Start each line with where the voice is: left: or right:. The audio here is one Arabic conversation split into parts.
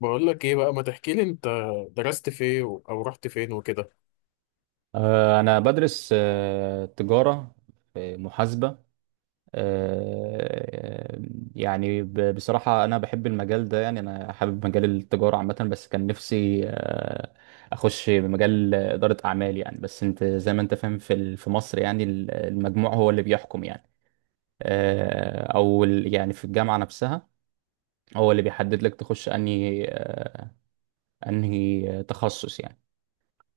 left: بقول لك ايه بقى، ما تحكي لي انت درست فين او رحت فين وكده.
right: أنا بدرس تجارة في محاسبة آه، يعني بصراحة، أنا بحب المجال ده. يعني أنا حابب مجال التجارة عامة، بس كان نفسي، أخش مجال إدارة أعمال يعني. بس أنت زي ما أنت فاهم في مصر، يعني المجموع هو اللي بيحكم يعني. أو يعني في الجامعة نفسها هو اللي بيحدد لك تخش أنهي تخصص يعني.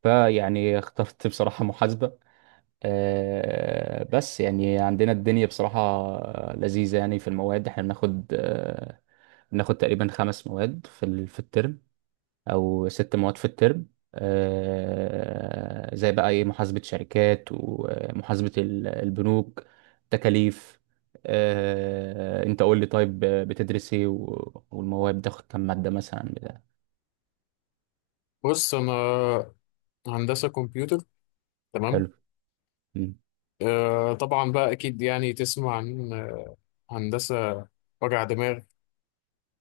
right: فيعني اخترت بصراحة محاسبة. بس يعني عندنا الدنيا بصراحة لذيذة، يعني في المواد احنا بناخد تقريبا 5 مواد في الترم، أو 6 مواد في الترم. زي بقى ايه، محاسبة شركات، ومحاسبة البنوك، تكاليف. انت قول لي طيب، بتدرس ايه و- والمواد بتاخد كام مادة مثلا بتاع.
left: بص، انا هندسة كمبيوتر، تمام.
right: حلو. مم.
left: طبعا بقى اكيد، يعني تسمع عن هندسة، وجع دماغ.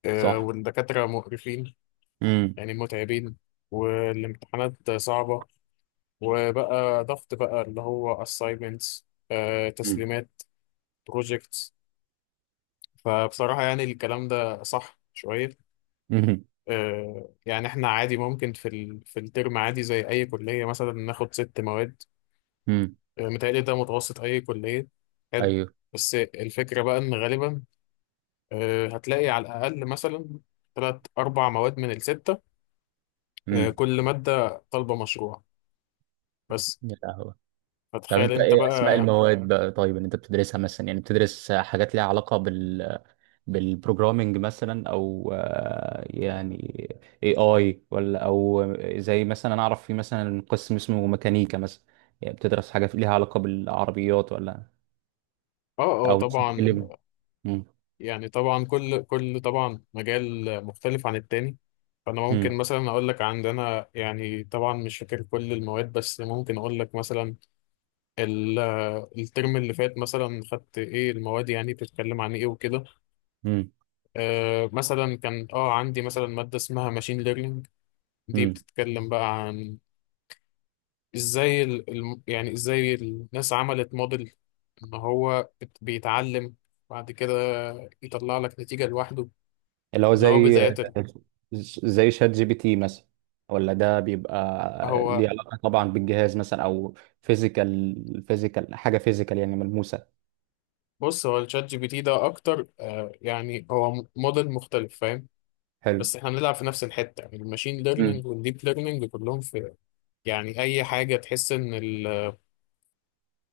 right: صح.
left: والدكاترة مقرفين،
right: امم.
left: يعني متعبين، والامتحانات صعبة، وبقى ضغط بقى اللي هو assignments،
right: امم.
left: تسليمات، projects. فبصراحة يعني الكلام ده صح شوية. يعني احنا عادي ممكن في الترم عادي زي اي كليه مثلا ناخد ست مواد.
right: امم.
left: متهيألي ده متوسط اي كليه. حلو.
right: ايوه.
left: بس الفكره بقى ان غالبا هتلاقي على الاقل مثلا ثلاث اربع مواد من السته، كل ماده طالبه مشروع بس.
right: امم. طب
left: فتخيل
right: انت
left: انت
right: ايه اسماء
left: بقى.
right: المواد بقى؟ طيب، اللي انت بتدرسها مثلا، يعني بتدرس حاجات ليها علاقة بالبروجرامينج مثلا، او يعني اي ولا او زي مثلا، انا اعرف في مثلا قسم اسمه ميكانيكا مثلا، يعني بتدرس حاجة ليها علاقة بالعربيات ولا
left: اه، اه،
right: او مثلا
left: طبعا.
right: اللي. مم.
left: يعني طبعا كل طبعا مجال مختلف عن التاني. فانا
right: مم.
left: ممكن مثلا اقول لك عندنا، يعني طبعا مش فاكر كل المواد بس ممكن اقول لك مثلا ال- الترم اللي فات مثلا خدت ايه المواد، يعني بتتكلم عن ايه وكده.
right: مم.
left: مثلا كان عندي مثلا مادة اسمها ماشين ليرنينج. دي
right: مم.
left: بتتكلم بقى عن ازاي يعني ازاي الناس عملت موديل، ان هو بيتعلم، بعد كده يطلع لك نتيجة لوحده.
right: اللي هو
left: اللي هو
right: زي
left: بداية
right: شات جي بي تي مثلا، ولا ده بيبقى
left: هو
right: ليه علاقة طبعا بالجهاز مثلا، او فيزيكال، حاجة فيزيكال، يعني ملموسة.
left: بص، هو الشات جي بي تي ده اكتر، يعني هو موديل مختلف، فاهم.
right: حلو.
left: بس احنا بنلعب في نفس الحتة، يعني الماشين
right: امم.
left: ليرنينج والديب ليرنينج كلهم في، يعني أي حاجة تحس إن ال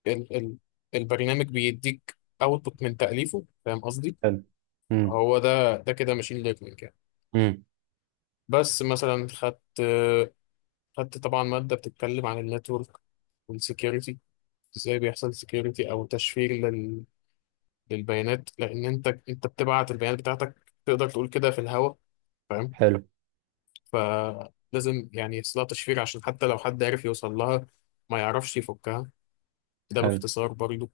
left: ال ال البرنامج بيديك أوتبوت من تأليفه، فاهم قصدي؟
right: حلو. امم.
left: هو ده كده ماشين ليرنينج يعني.
right: امم.
left: بس مثلا خدت طبعا مادة بتتكلم عن النتورك والسكيورتي، ازاي بيحصل سكيورتي او تشفير للبيانات، لان انت بتبعت البيانات بتاعتك، تقدر تقول كده في الهواء، فاهم.
right: حلو.
left: فلازم يعني يحصلها تشفير عشان حتى لو حد عرف يوصل لها، ما يعرفش يفكها. ده
right: حلو.
left: باختصار برضو.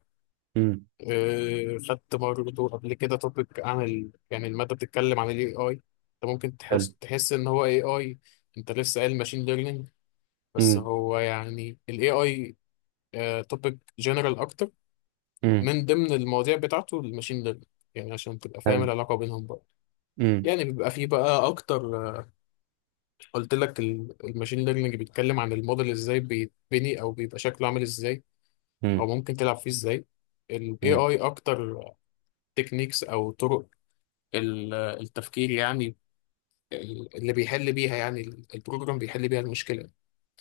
right: امم.
left: خدت برضو قبل كده توبيك يعني المادة بتتكلم عن الاي اي. انت ممكن
right: حلو.
left: تحس ان هو اي اي. انت لسه قايل ماشين ليرنينج، بس
right: امم.
left: هو يعني الاي اي توبيك جنرال اكتر،
right: امم.
left: من ضمن المواضيع بتاعته الماشين ليرنينج، يعني عشان تبقى فاهم
right: حلو.
left: العلاقة بينهم برضه.
right: امم.
left: يعني بيبقى فيه بقى أكتر. قلت لك الماشين ليرنينج بيتكلم عن الموديل ازاي بيتبني او بيبقى شكله عامل ازاي، او ممكن تلعب فيه ازاي. ال
right: امم.
left: AI اكتر تكنيكس او طرق التفكير، يعني اللي بيحل بيها، يعني البروجرام بيحل بيها المشكلة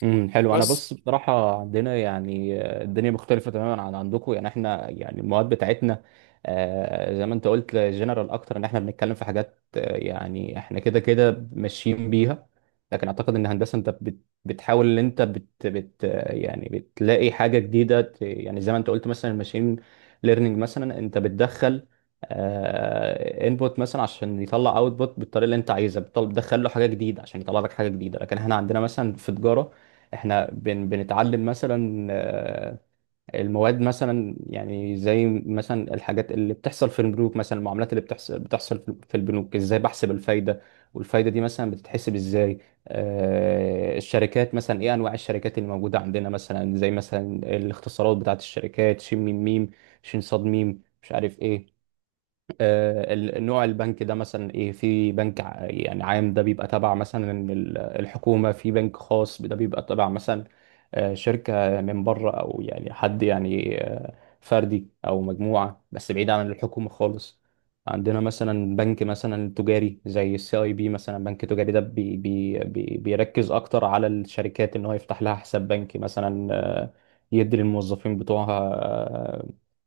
right: امم. حلو. انا
left: بس.
right: بص، بصراحه عندنا يعني، الدنيا مختلفه تماما عن عندكم. يعني احنا، يعني المواد بتاعتنا، زي ما انت قلت، جنرال اكتر، ان احنا بنتكلم في حاجات، يعني احنا كده كده ماشيين بيها. لكن اعتقد ان هندسه، انت بتحاول، ان انت بت بت آه، يعني بتلاقي حاجه جديده، يعني زي ما انت قلت مثلا الماشين ليرنينج، مثلا انت بتدخل انبوت مثلا عشان يطلع اوتبوت بالطريقه اللي انت عايزها، بتدخل له حاجه جديده عشان يطلع لك حاجه جديده. لكن احنا عندنا مثلا في تجاره، احنا بنتعلم مثلا، المواد مثلا، يعني زي مثلا الحاجات اللي بتحصل في البنوك مثلا، المعاملات اللي بتحصل في البنوك ازاي، بحسب الفايدة. والفايدة دي مثلا بتتحسب ازاي؟ الشركات مثلا، ايه انواع الشركات اللي موجودة عندنا مثلا، زي مثلا الاختصارات بتاعت الشركات، ش م م، شين صاد ميم، مش عارف ايه. نوع البنك ده مثلا ايه. في بنك يعني عام، ده بيبقى تبع مثلا الحكومة. في بنك خاص، ده بيبقى تبع مثلا، شركة من بره، او يعني حد يعني، فردي او مجموعة، بس بعيد عن الحكومة خالص. عندنا مثلا بنك مثلا تجاري زي السي اي بي، مثلا بنك تجاري ده بي بيركز اكتر على الشركات، ان هو يفتح لها حساب بنكي مثلا، يدي للموظفين بتوعها،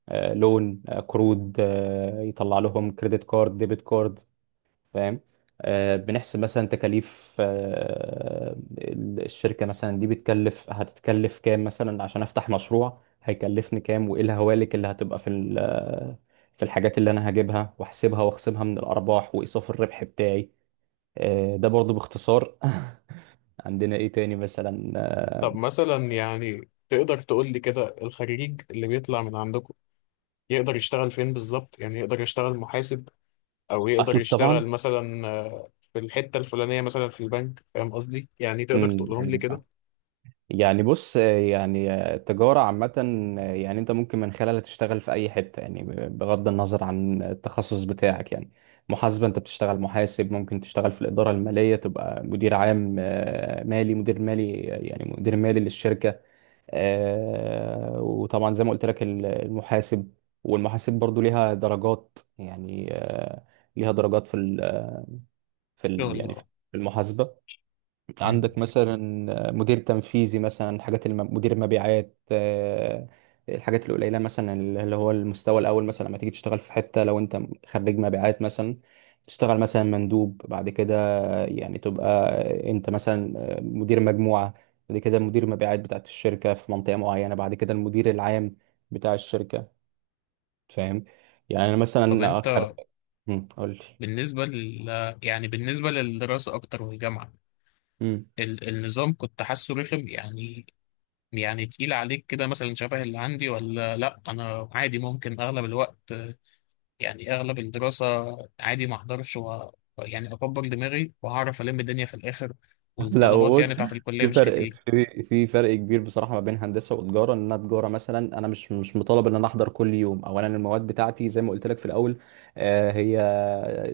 right: لون، قروض، يطلع لهم كريدت كارد، ديبت كارد. فاهم. بنحسب مثلا تكاليف، الشركة مثلا دي بتكلف، هتتكلف كام مثلا، عشان افتح مشروع هيكلفني كام، وايه الهوالك اللي هتبقى في في الحاجات اللي انا هجيبها واحسبها واخصمها من الارباح، وايصاف الربح بتاعي. ده برضو باختصار. عندنا ايه تاني مثلا.
left: طب مثلا، يعني تقدر تقول لي كده الخريج اللي بيطلع من عندكم يقدر يشتغل فين بالظبط؟ يعني يقدر يشتغل محاسب، او يقدر
right: اكيد طبعا.
left: يشتغل مثلا في الحتة الفلانية مثلا في البنك، فاهم قصدي؟ يعني تقدر
right: امم.
left: تقولهم لي كده.
right: ايوه. يعني بص، يعني التجارة عامة، يعني انت ممكن من خلالها تشتغل في اي حتة، يعني بغض النظر عن التخصص بتاعك يعني. محاسبة، انت بتشتغل محاسب، ممكن تشتغل في الإدارة المالية، تبقى مدير عام، مالي، مدير مالي، يعني مدير مالي للشركة. وطبعا زي ما قلت لك، المحاسب والمحاسب برضو ليها درجات يعني، ليها درجات في ال يعني في
left: شغل.
right: المحاسبة.
left: مم.
right: عندك مثلا مدير تنفيذي مثلا، مدير المبيعات، الحاجات القليله مثلا، اللي هو المستوى الاول مثلا، لما تيجي تشتغل في حته، لو انت خريج مبيعات مثلا، تشتغل مثلا مندوب، بعد كده يعني تبقى انت مثلا مدير مجموعه، بعد كده مدير مبيعات بتاعت الشركه في منطقه معينه، بعد كده المدير العام بتاع الشركه. فاهم؟ يعني انا
left: طب
right: مثلا اخر.
left: انت
right: قول
left: بالنسبة يعني بالنسبة للدراسة أكتر والجامعة،
right: لي.
left: النظام، كنت حاسه رخم يعني، يعني تقيل عليك كده مثلا شبه اللي عندي ولا لأ؟ أنا عادي ممكن أغلب الوقت، يعني أغلب الدراسة عادي ما أحضرش يعني أكبر دماغي وهعرف ألم الدنيا في الآخر،
right: لا، هو
left: والطلبات يعني
right: بص،
left: بتاعت الكلية
right: في
left: مش
right: فرق،
left: كتير.
right: في فرق كبير بصراحه ما بين هندسه وتجاره. ان انا تجاره مثلا، انا مش مطالب ان انا احضر كل يوم. اولا، المواد بتاعتي زي ما قلت لك في الاول، هي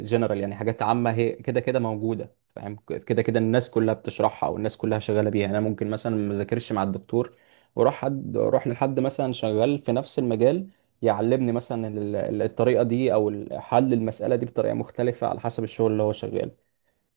right: جنرال يعني، حاجات عامه هي كده كده موجوده. فاهم؟ كده كده الناس كلها بتشرحها، او الناس كلها شغاله بيها. يعني انا ممكن مثلا ما ذاكرش مع الدكتور، واروح اروح لحد مثلا شغال في نفس المجال، يعلمني مثلا الطريقه دي، او حل المساله دي بطريقه مختلفه على حسب الشغل اللي هو شغال.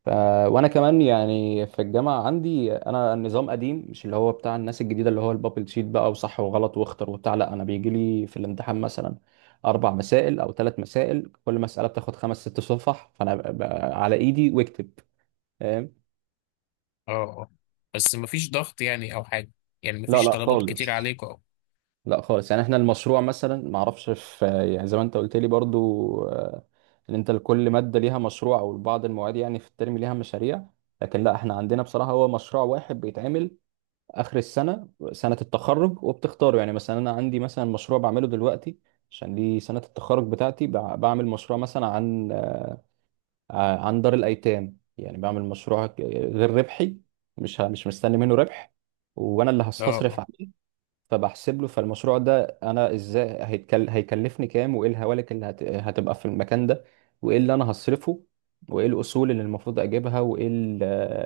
right: ف... وانا كمان يعني في الجامعه عندي انا، النظام قديم، مش اللي هو بتاع الناس الجديده، اللي هو البابل شيت بقى وصح وغلط واختر وبتاع. لا، انا بيجي لي في الامتحان مثلا 4 مسائل او 3 مسائل، كل مساله بتاخد خمس ست صفح، فانا على ايدي واكتب. فاهم؟
left: اه، اه، بس مفيش ضغط يعني أو حاجة، يعني
right: لا
left: مفيش
right: لا
left: طلبات كتير
right: خالص.
left: عليك أو.
right: لا خالص، يعني احنا المشروع مثلا ما اعرفش في. يعني زي ما انت قلت لي برضو، ان انت لكل ماده ليها مشروع، او بعض المواد يعني في الترم ليها مشاريع. لكن لا، احنا عندنا بصراحه هو مشروع واحد بيتعمل اخر السنه، سنه التخرج، وبتختاره. يعني مثلا انا عندي مثلا مشروع بعمله دلوقتي، عشان دي سنه التخرج بتاعتي. بعمل مشروع مثلا عن، عن دار الايتام، يعني بعمل مشروع غير ربحي، مش مستني منه ربح، وانا اللي
left: اه،
right: هصرف
left: اه،
right: عليه. فبحسب له. فالمشروع ده، انا ازاي هيكلفني كام، وايه الهوالك اللي هتبقى في المكان ده، وايه اللي انا هصرفه، وايه الاصول اللي المفروض اجيبها، وايه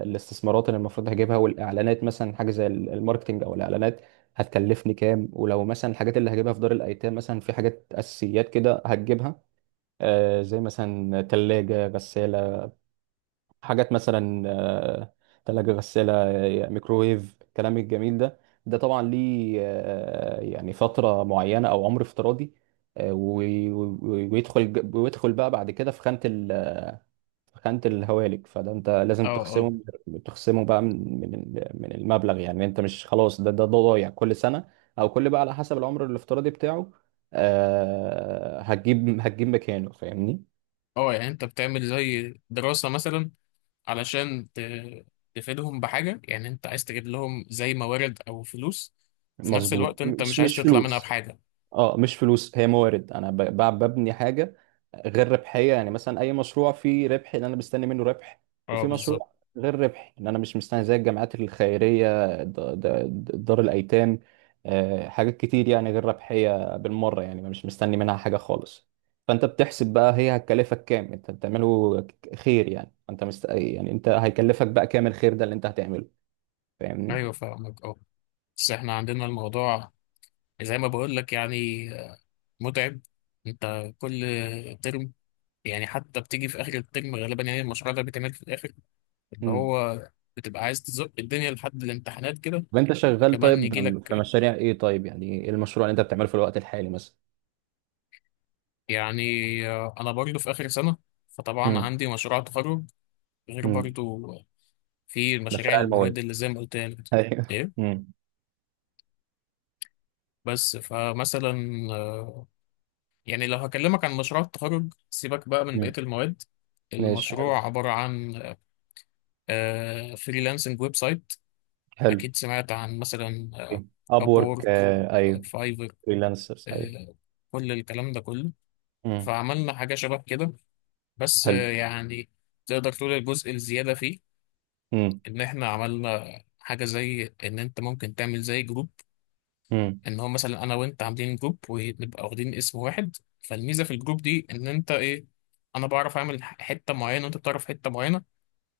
right: الاستثمارات اللي المفروض هجيبها، والاعلانات مثلا، حاجه زي الماركتينج او الاعلانات هتكلفني كام. ولو مثلا الحاجات اللي هجيبها في دار الايتام مثلا، في حاجات اساسيات كده هتجيبها، زي مثلا ثلاجه، غساله، حاجات مثلا، تلاجة، غسالة، ميكروويف، الكلام الجميل ده، ده طبعا ليه، يعني فترة معينة أو عمر افتراضي، ويدخل بقى بعد كده في خانة ال آه، في خانة الهوالك. فده أنت
left: اه،
right: لازم
left: اه،
right: تخصمه، بقى من المبلغ. يعني أنت مش خلاص، ده ضايع كل سنة، أو كل بقى على حسب العمر الافتراضي بتاعه. هتجيب مكانه. فاهمني؟
left: اه، يعني أنت بتعمل زي دراسة مثلا علشان تفيدهم بحاجة. يعني انت عايز تجيب لهم زي موارد او فلوس، في نفس
right: مظبوط،
left: الوقت انت مش عايز
right: مش
left: تطلع منها
right: فلوس.
left: بحاجة.
right: اه، مش فلوس، هي موارد. انا ببني حاجه غير ربحيه، يعني مثلا اي مشروع فيه ربح، ان انا مستني منه ربح.
left: اه،
right: وفي
left: بالظبط.
right: مشروع غير ربحي، ان انا مش مستني، زي الجامعات الخيريه، دار الايتام. حاجات كتير يعني غير ربحيه بالمره، يعني مش مستني منها حاجه خالص. فانت بتحسب بقى هي هتكلفك كام. انت بتعمله خير، يعني انت يعني انت هيكلفك بقى كام الخير ده اللي انت هتعمله. فاهمني؟
left: ايوه، فاهمك، اه. بس احنا عندنا الموضوع زي ما بقول لك يعني متعب، انت كل ترم، يعني حتى بتيجي في اخر الترم غالبا، يعني المشروع ده بيتعمل في الاخر، اللي هو بتبقى عايز تزق الدنيا لحد الامتحانات كده،
right: طب انت شغال
left: كمان
right: طيب
left: يجي
right: في
left: لك.
right: مشاريع ايه؟ طيب، يعني ايه المشروع اللي انت بتعمله في الوقت الحالي مثلا؟
left: يعني انا برضه في اخر سنة، فطبعا
right: امم.
left: عندي مشروع تخرج، غير
right: امم.
left: برضه في المشاريع
right: مشاريع
left: المواد
right: المواد،
left: اللي زي ما قلت لك دي.
right: ايوه.
left: ايه.
right: امم.
left: بس فمثلا، آه، يعني لو هكلمك عن مشروع التخرج سيبك بقى من بقية
right: امم.
left: المواد.
right: ماشي حلو.
left: المشروع عبارة عن فريلانسنج ويب سايت.
right: حلو.
left: أكيد سمعت عن مثلا
right: اب وورك،
left: أبورك،
right: آه ايوه.
left: فايفر،
right: فريلانسرز، ايوه.
left: كل الكلام ده كله.
right: امم.
left: فعملنا حاجة شبه كده، بس
right: حلو.
left: يعني تقدر تقول الجزء الزيادة فيه،
right: امم.
left: إن إحنا عملنا حاجة زي إن أنت ممكن تعمل زي جروب،
right: امم.
left: ان هو مثلا انا وانت عاملين جروب ونبقى واخدين اسم واحد. فالميزه في الجروب دي ان انت ايه، انا بعرف اعمل حته معينه وانت بتعرف حته معينه.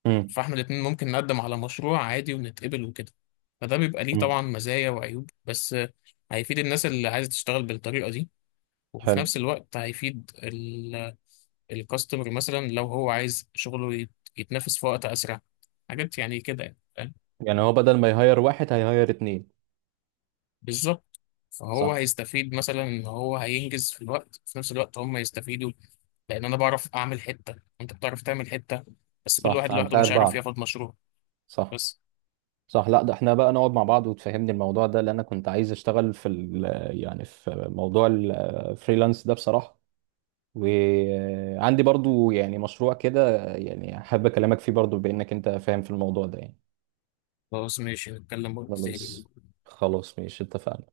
right: امم.
left: فاحنا الاتنين ممكن نقدم على مشروع عادي ونتقبل وكده. فده بيبقى ليه
right: امم.
left: طبعا مزايا وعيوب، بس هيفيد الناس اللي عايزه تشتغل بالطريقه دي، وفي
right: حلو.
left: نفس الوقت هيفيد الكاستمر مثلا لو هو عايز شغله يتنافس في وقت اسرع، حاجات يعني كده يعني، فاهم؟
right: يعني هو بدل ما يهير واحد هيهير اتنين.
left: بالظبط. فهو
right: صح.
left: هيستفيد مثلا ان هو هينجز في الوقت، في نفس الوقت هم يستفيدوا، لان انا بعرف اعمل حته، انت بتعرف تعمل حته، بس كل
right: صح،
left: واحد لوحده
right: فهنساعد
left: مش عارف
right: بعض.
left: ياخد مشروع
right: صح.
left: بس.
right: صح. لا، ده احنا بقى نقعد مع بعض وتفهمني الموضوع ده، لان انا كنت عايز اشتغل في ال يعني في موضوع الفريلانس ده بصراحة. وعندي برضو يعني مشروع كده، يعني حابب اكلمك فيه برضو، بانك انت فاهم في الموضوع ده يعني.
left: خلاص ماشي، نتكلم وقت تاني.
right: خلاص. خلاص ماشي، اتفقنا.